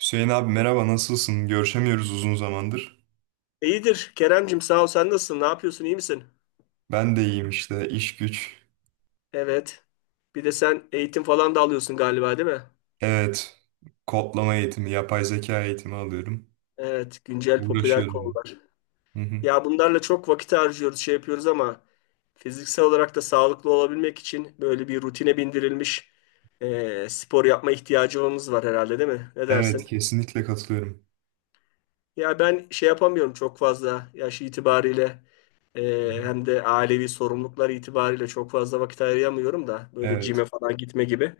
Hüseyin abi merhaba, nasılsın? Görüşemiyoruz uzun zamandır. İyidir Keremcim, sağ ol, sen nasılsın? Ne yapıyorsun? İyi misin? Ben de iyiyim işte iş güç. Evet. Bir de sen eğitim falan da alıyorsun galiba, değil mi? Evet, kodlama eğitimi, yapay zeka eğitimi alıyorum. Evet, güncel popüler Uğraşıyorum. konular. Hı hı. Ya bunlarla çok vakit harcıyoruz, şey yapıyoruz ama fiziksel olarak da sağlıklı olabilmek için böyle bir rutine bindirilmiş spor yapma ihtiyacımız var herhalde, değil mi? Ne Evet, dersin? kesinlikle katılıyorum. Ya ben şey yapamıyorum, çok fazla yaş itibariyle Hı e, hı. hem de ailevi sorumluluklar itibariyle çok fazla vakit ayıramıyorum da böyle Evet. cime falan gitme gibi.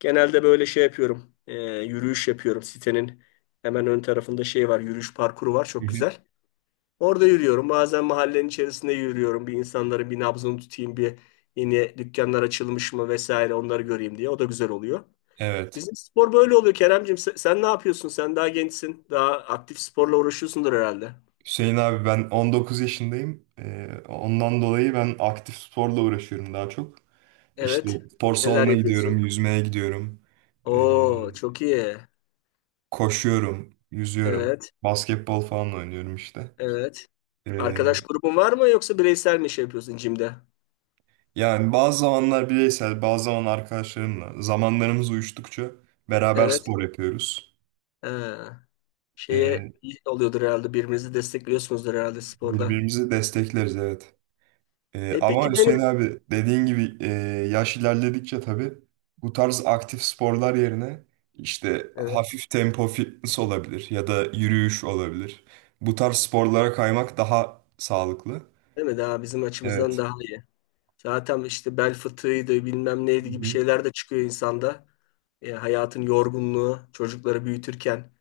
Genelde böyle şey yapıyorum. Yürüyüş yapıyorum. Sitenin hemen ön tarafında şey var. Yürüyüş parkuru var. Hı Çok hı. güzel. Orada yürüyorum. Bazen mahallenin içerisinde yürüyorum. Bir insanların bir nabzını tutayım. Bir yeni dükkanlar açılmış mı vesaire onları göreyim diye. O da güzel oluyor. Evet. Bizim spor böyle oluyor Keremcim. Sen ne yapıyorsun? Sen daha gençsin. Daha aktif sporla uğraşıyorsundur herhalde. Hüseyin abi, ben 19 yaşındayım. Ondan dolayı ben aktif sporla uğraşıyorum daha çok. İşte Evet. spor Neler salonuna gidiyorum, yapıyorsun? yüzmeye gidiyorum. Ee, Oo, çok iyi. Koşuyorum, yüzüyorum. Evet. Basketbol falan oynuyorum işte. Evet. Ee, Arkadaş grubun var mı yoksa bireysel mi şey yapıyorsun jimde? Yani bazı zamanlar bireysel, bazı zaman arkadaşlarımla, zamanlarımız uyuştukça beraber Evet. spor yapıyoruz. Ee, Şeye Ee, iyi oluyordur herhalde. Birbirinizi destekliyorsunuzdur herhalde sporda. Birbirimizi destekleriz, evet. E Ama peki Hüseyin benim, abi, dediğin gibi, yaş ilerledikçe tabii bu tarz aktif sporlar yerine işte evet, hafif tempo fitness olabilir ya da yürüyüş olabilir. Bu tarz sporlara kaymak daha sağlıklı. değil mi, daha bizim açımızdan Evet. daha iyi. Zaten işte bel fıtığıydı bilmem Hı neydi gibi hı. şeyler de çıkıyor insanda. Hayatın yorgunluğu çocukları büyütürken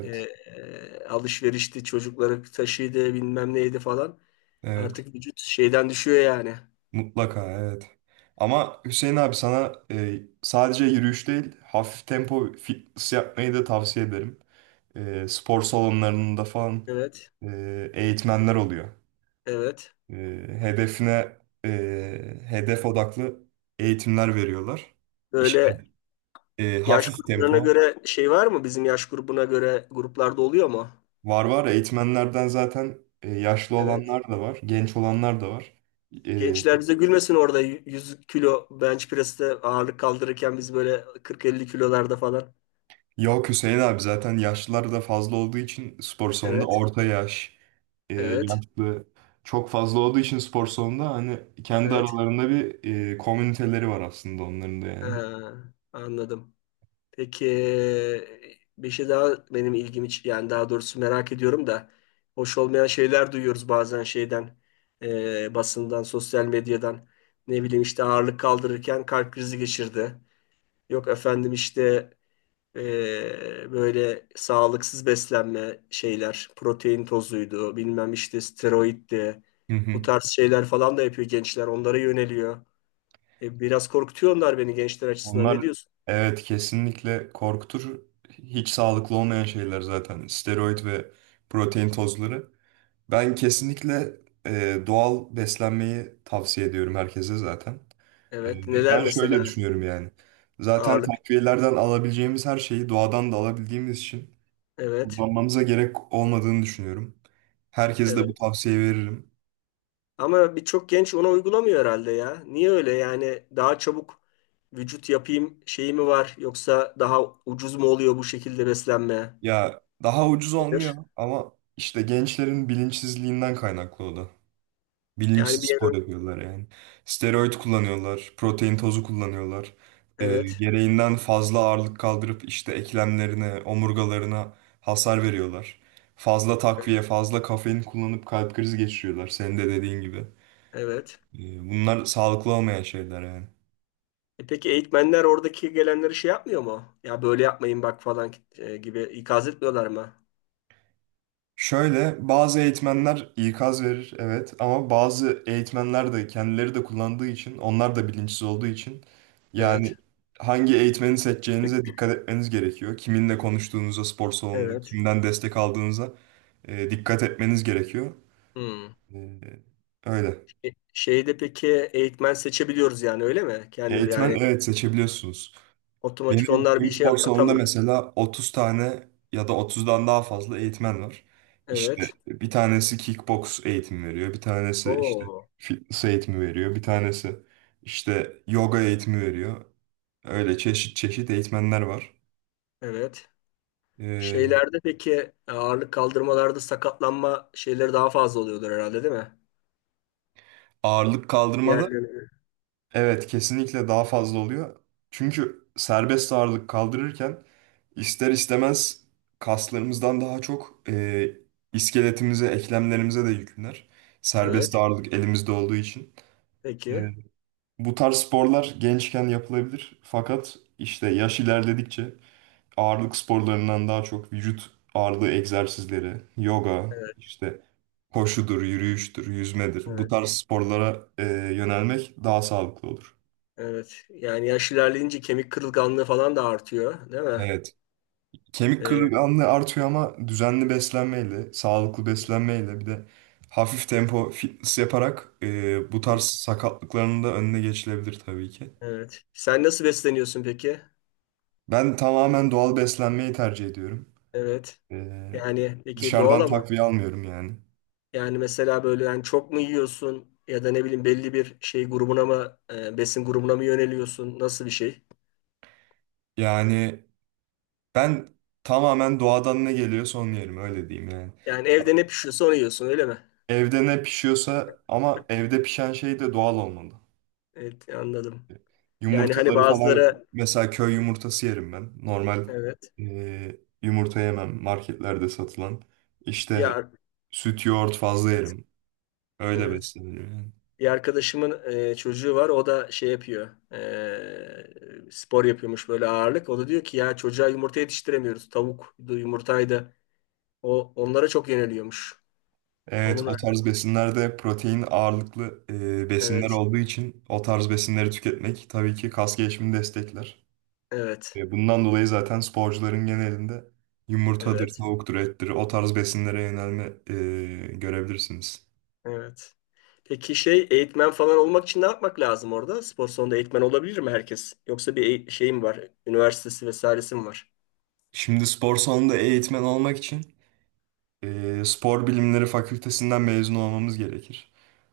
alışverişti çocukları taşıydı bilmem neydi falan. Evet. Artık vücut şeyden düşüyor yani. Mutlaka, evet. Ama Hüseyin abi sana sadece yürüyüş değil, hafif tempo fitness yapmayı da tavsiye ederim. E, spor salonlarında falan Evet, eğitmenler oluyor. evet. E, hedefine e, hedef odaklı eğitimler veriyorlar. İşte Böyle yaş hafif gruplarına tempo göre şey var mı? Bizim yaş grubuna göre gruplarda oluyor mu? var var eğitmenlerden zaten, yaşlı Evet. olanlar da var, genç olanlar da var. E, Gençler bize gülmesin, orada 100 kilo bench press'te ağırlık kaldırırken biz böyle 40-50 kilolarda falan. yok Hüseyin abi, zaten yaşlılar da fazla olduğu için spor salonunda Evet, orta yaş. Evet, Yaşlı çok fazla olduğu için spor salonunda hani kendi evet. aralarında bir komüniteleri var aslında onların da, yani. Ha, anladım. Peki bir şey daha benim ilgimi yani daha doğrusu merak ediyorum da hoş olmayan şeyler duyuyoruz bazen şeyden, basından, sosyal medyadan. Ne bileyim işte ağırlık kaldırırken kalp krizi geçirdi. Yok efendim işte böyle sağlıksız beslenme şeyler, protein tozuydu, bilmem işte steroiddi. Hı Bu hı. tarz şeyler falan da yapıyor gençler, onlara yöneliyor. Biraz korkutuyor onlar beni gençler açısından. Ne Onlar, diyorsun? evet, kesinlikle korkutur. Hiç sağlıklı olmayan şeyler zaten. Steroid ve protein tozları. Ben kesinlikle doğal beslenmeyi tavsiye ediyorum herkese zaten. Evet, E, neler ben şöyle mesela düşünüyorum yani. Zaten ağırlık? takviyelerden alabileceğimiz her şeyi doğadan da alabildiğimiz için Evet, kullanmamıza gerek olmadığını düşünüyorum. Herkese de bu evet. tavsiyeyi veririm. Ama birçok genç ona uygulamıyor herhalde ya. Niye öyle? Yani daha çabuk vücut yapayım şeyi mi var yoksa daha ucuz mu oluyor bu şekilde beslenme? Ya daha ucuz Nedir? olmuyor ama işte gençlerin bilinçsizliğinden kaynaklı o da. Yani Bilinçsiz bir yer, spor yapıyorlar yani. Steroid kullanıyorlar, protein tozu kullanıyorlar. Evet. Gereğinden fazla ağırlık kaldırıp işte eklemlerine, omurgalarına hasar veriyorlar. Fazla takviye, fazla kafein kullanıp kalp krizi geçiriyorlar. Senin de dediğin gibi. Evet. Bunlar sağlıklı olmayan şeyler yani. E peki eğitmenler oradaki gelenleri şey yapmıyor mu? Ya böyle yapmayın bak falan gibi ikaz etmiyorlar mı? Şöyle bazı eğitmenler ikaz verir, evet, ama bazı eğitmenler de kendileri de kullandığı için, onlar da bilinçsiz olduğu için, yani Evet. hangi eğitmeni seçeceğinize dikkat etmeniz gerekiyor. Kiminle konuştuğunuza, spor salonunda Evet. kimden destek aldığınıza dikkat etmeniz gerekiyor. Hmm. E, öyle. E, Şeyde peki eğitmen seçebiliyoruz, yani öyle mi? Kendim Eğitmen, yani, evet, seçebiliyorsunuz. otomatik Benim onlar bir gittiğim işe spor salonunda atamıyor. mesela 30 tane ya da 30'dan daha fazla eğitmen var. İşte Evet. bir tanesi kickbox eğitimi veriyor, bir tanesi işte Oo. fitness eğitimi veriyor, bir tanesi işte yoga eğitimi veriyor. Öyle çeşit çeşit eğitmenler var. Evet. Ee, Şeylerde peki ağırlık kaldırmalarda sakatlanma şeyleri daha fazla oluyordur herhalde, değil mi? ağırlık kaldırmada Diğerleri. evet, kesinlikle daha fazla oluyor. Çünkü serbest ağırlık kaldırırken ister istemez kaslarımızdan daha çok iskeletimize, eklemlerimize de yüklenir. Serbest Evet. ağırlık elimizde olduğu için. E, Peki. bu tarz sporlar gençken yapılabilir. Fakat işte yaş ilerledikçe ağırlık sporlarından daha çok vücut ağırlığı egzersizleri, yoga, Evet. işte koşudur, yürüyüştür, yüzmedir. Bu Evet. tarz sporlara yönelmek daha sağlıklı olur. Evet. Yani yaş ilerleyince kemik kırılganlığı falan da artıyor, değil mi? Evet. Kemik E, kırılganlığı artıyor ama düzenli beslenmeyle, sağlıklı beslenmeyle, bir de hafif tempo fitness yaparak bu Hı, tarz sakatlıkların da önüne geçilebilir tabii ki. evet. Sen nasıl besleniyorsun peki? Ben tamamen doğal beslenmeyi tercih ediyorum. Evet. E, Yani peki doğal dışarıdan ama takviye almıyorum yani. yani mesela böyle yani çok mu yiyorsun ya da ne bileyim belli bir şey grubuna mı, besin grubuna mı yöneliyorsun? Nasıl bir şey? Yani ben tamamen doğadan ne geliyorsa onu yerim, öyle diyeyim yani. Yani evde ne pişiyorsa onu yiyorsun, öyle mi? Evde ne pişiyorsa, ama evde pişen şey de doğal olmalı. Evet, anladım. Yani hani Yumurtaları falan bazıları, mesela köy yumurtası yerim ben. Normal evet, e, yumurta yemem marketlerde satılan. bir İşte süt, yoğurt fazla evet, yerim. Öyle evet. besleniyorum, yani. Bir arkadaşımın çocuğu var, o da şey yapıyor, spor yapıyormuş böyle ağırlık. O da diyor ki ya çocuğa yumurta yetiştiremiyoruz. Tavuk yumurtaydı. O onlara çok yeniliyormuş. Evet, Onun, o tarz besinlerde protein ağırlıklı besinler evet. olduğu için o tarz besinleri tüketmek tabii ki kas gelişimini destekler. Hmm. Evet, Bundan dolayı zaten sporcuların genelinde yumurtadır, evet, tavuktur, ettir, o tarz besinlere yönelme görebilirsiniz. evet. Peki şey eğitmen falan olmak için ne yapmak lazım orada? Spor salonunda eğitmen olabilir mi herkes? Yoksa bir şey mi var? Üniversitesi vesairesi mi var? Şimdi spor salonunda eğitmen olmak için spor bilimleri fakültesinden mezun olmamız gerekir.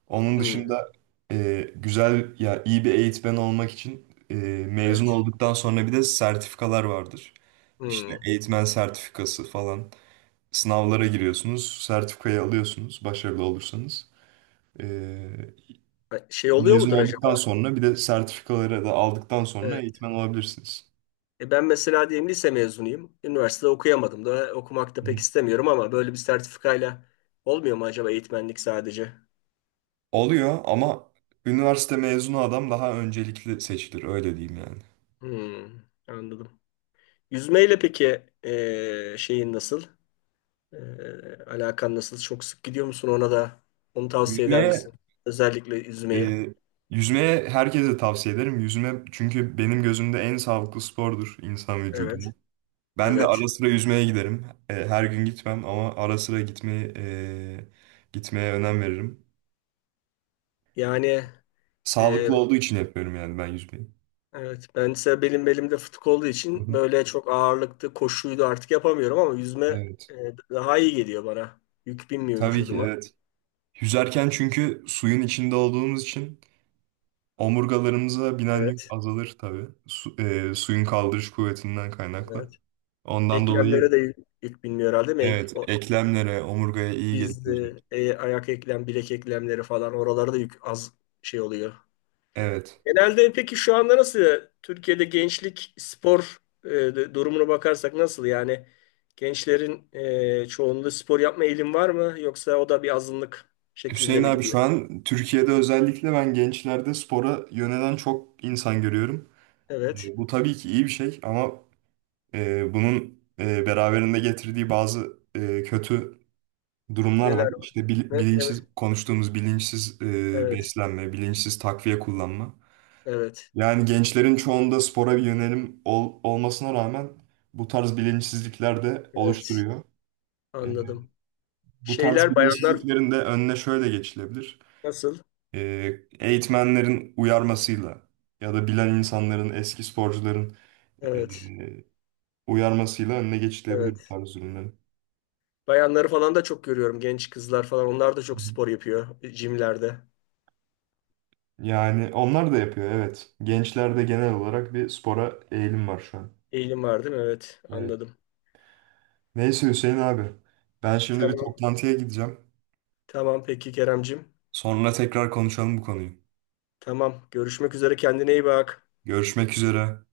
Onun Hmm, dışında güzel ya, iyi bir eğitmen olmak için mezun evet. olduktan sonra bir de sertifikalar vardır. İşte Hmm. eğitmen sertifikası falan. Sınavlara giriyorsunuz, sertifikayı alıyorsunuz başarılı olursanız. E, Şey oluyor mezun mudur acaba? olduktan sonra bir de sertifikaları da aldıktan sonra Evet. eğitmen olabilirsiniz. E ben mesela diyelim lise mezunuyum. Üniversitede okuyamadım da okumak da Hı pek hı. istemiyorum ama böyle bir sertifikayla olmuyor mu acaba eğitmenlik, sadece? Oluyor ama üniversite mezunu adam daha öncelikli seçilir, öyle diyeyim yani. Hmm, anladım. Yüzmeyle peki şeyin nasıl? Alakan nasıl? Çok sık gidiyor musun ona da? Onu tavsiye eder Yüzmeye misin? Özellikle yüzmeyi. Ee, yüzmeye herkese tavsiye ederim. Yüzme, çünkü benim gözümde en sağlıklı spordur insan vücuduna. Evet, Ben de evet. ara sıra yüzmeye giderim. Her gün gitmem ama ara sıra gitmeyi gitmeye önem veririm. Yani, e, Sağlıklı olduğu için yapıyorum yani ben yüzmeyi. evet. Ben ise belim belimde fıtık olduğu Hı için hı. böyle çok ağırlıklı koşuydu artık yapamıyorum, ama yüzme Evet. e, daha iyi geliyor bana. Yük binmiyor Tabii ki, vücuduma. evet. Yüzerken, çünkü suyun içinde olduğumuz için omurgalarımıza binen yük Evet, azalır tabii. Suyun kaldırış kuvvetinden kaynaklı. evet. Ondan dolayı, Eklemlere de yük binmiyor herhalde, değil mi? Evet, eklemlere, omurgaya iyi gelir Biz yüzme. de ayak eklem, bilek eklemleri falan oralarda yük az şey oluyor. Evet. Genelde peki şu anda nasıl Türkiye'de gençlik spor, durumuna bakarsak nasıl, yani gençlerin çoğunluğu spor yapma eğilim var mı yoksa o da bir azınlık şeklinde Hüseyin mi abi, şu gidiyor? an Türkiye'de özellikle ben gençlerde spora yönelen çok insan görüyorum. Evet. E, bu tabii ki iyi bir şey, ama bunun beraberinde getirdiği bazı kötü durumlar var. Neler var? İşte Ne, ne bilinçsiz mi? konuştuğumuz, bilinçsiz Evet. beslenme, bilinçsiz takviye kullanma. Evet. Yani gençlerin çoğunda spora bir yönelim olmasına rağmen bu tarz bilinçsizlikler de Evet. oluşturuyor. E, Anladım. Bu tarz Şeyler bayanlar bilinçsizliklerin de önüne şöyle geçilebilir: nasıl? e, eğitmenlerin uyarmasıyla ya da bilen insanların, eski sporcuların Evet. e, uyarmasıyla önüne geçilebilir bu Evet. tarz ürünlerin. Bayanları falan da çok görüyorum. Genç kızlar falan onlar da Hı çok hı. spor yapıyor jimlerde. Yani onlar da yapıyor, evet. Gençlerde genel olarak bir spora eğilim var şu an. Eğilim var, değil mi? Evet. Evet. Anladım. Neyse Hüseyin abi, ben şimdi bir Tamam. toplantıya gideceğim. Tamam peki Keremcim. Sonra tekrar konuşalım bu konuyu. Tamam. Görüşmek üzere. Kendine iyi bak. Görüşmek üzere.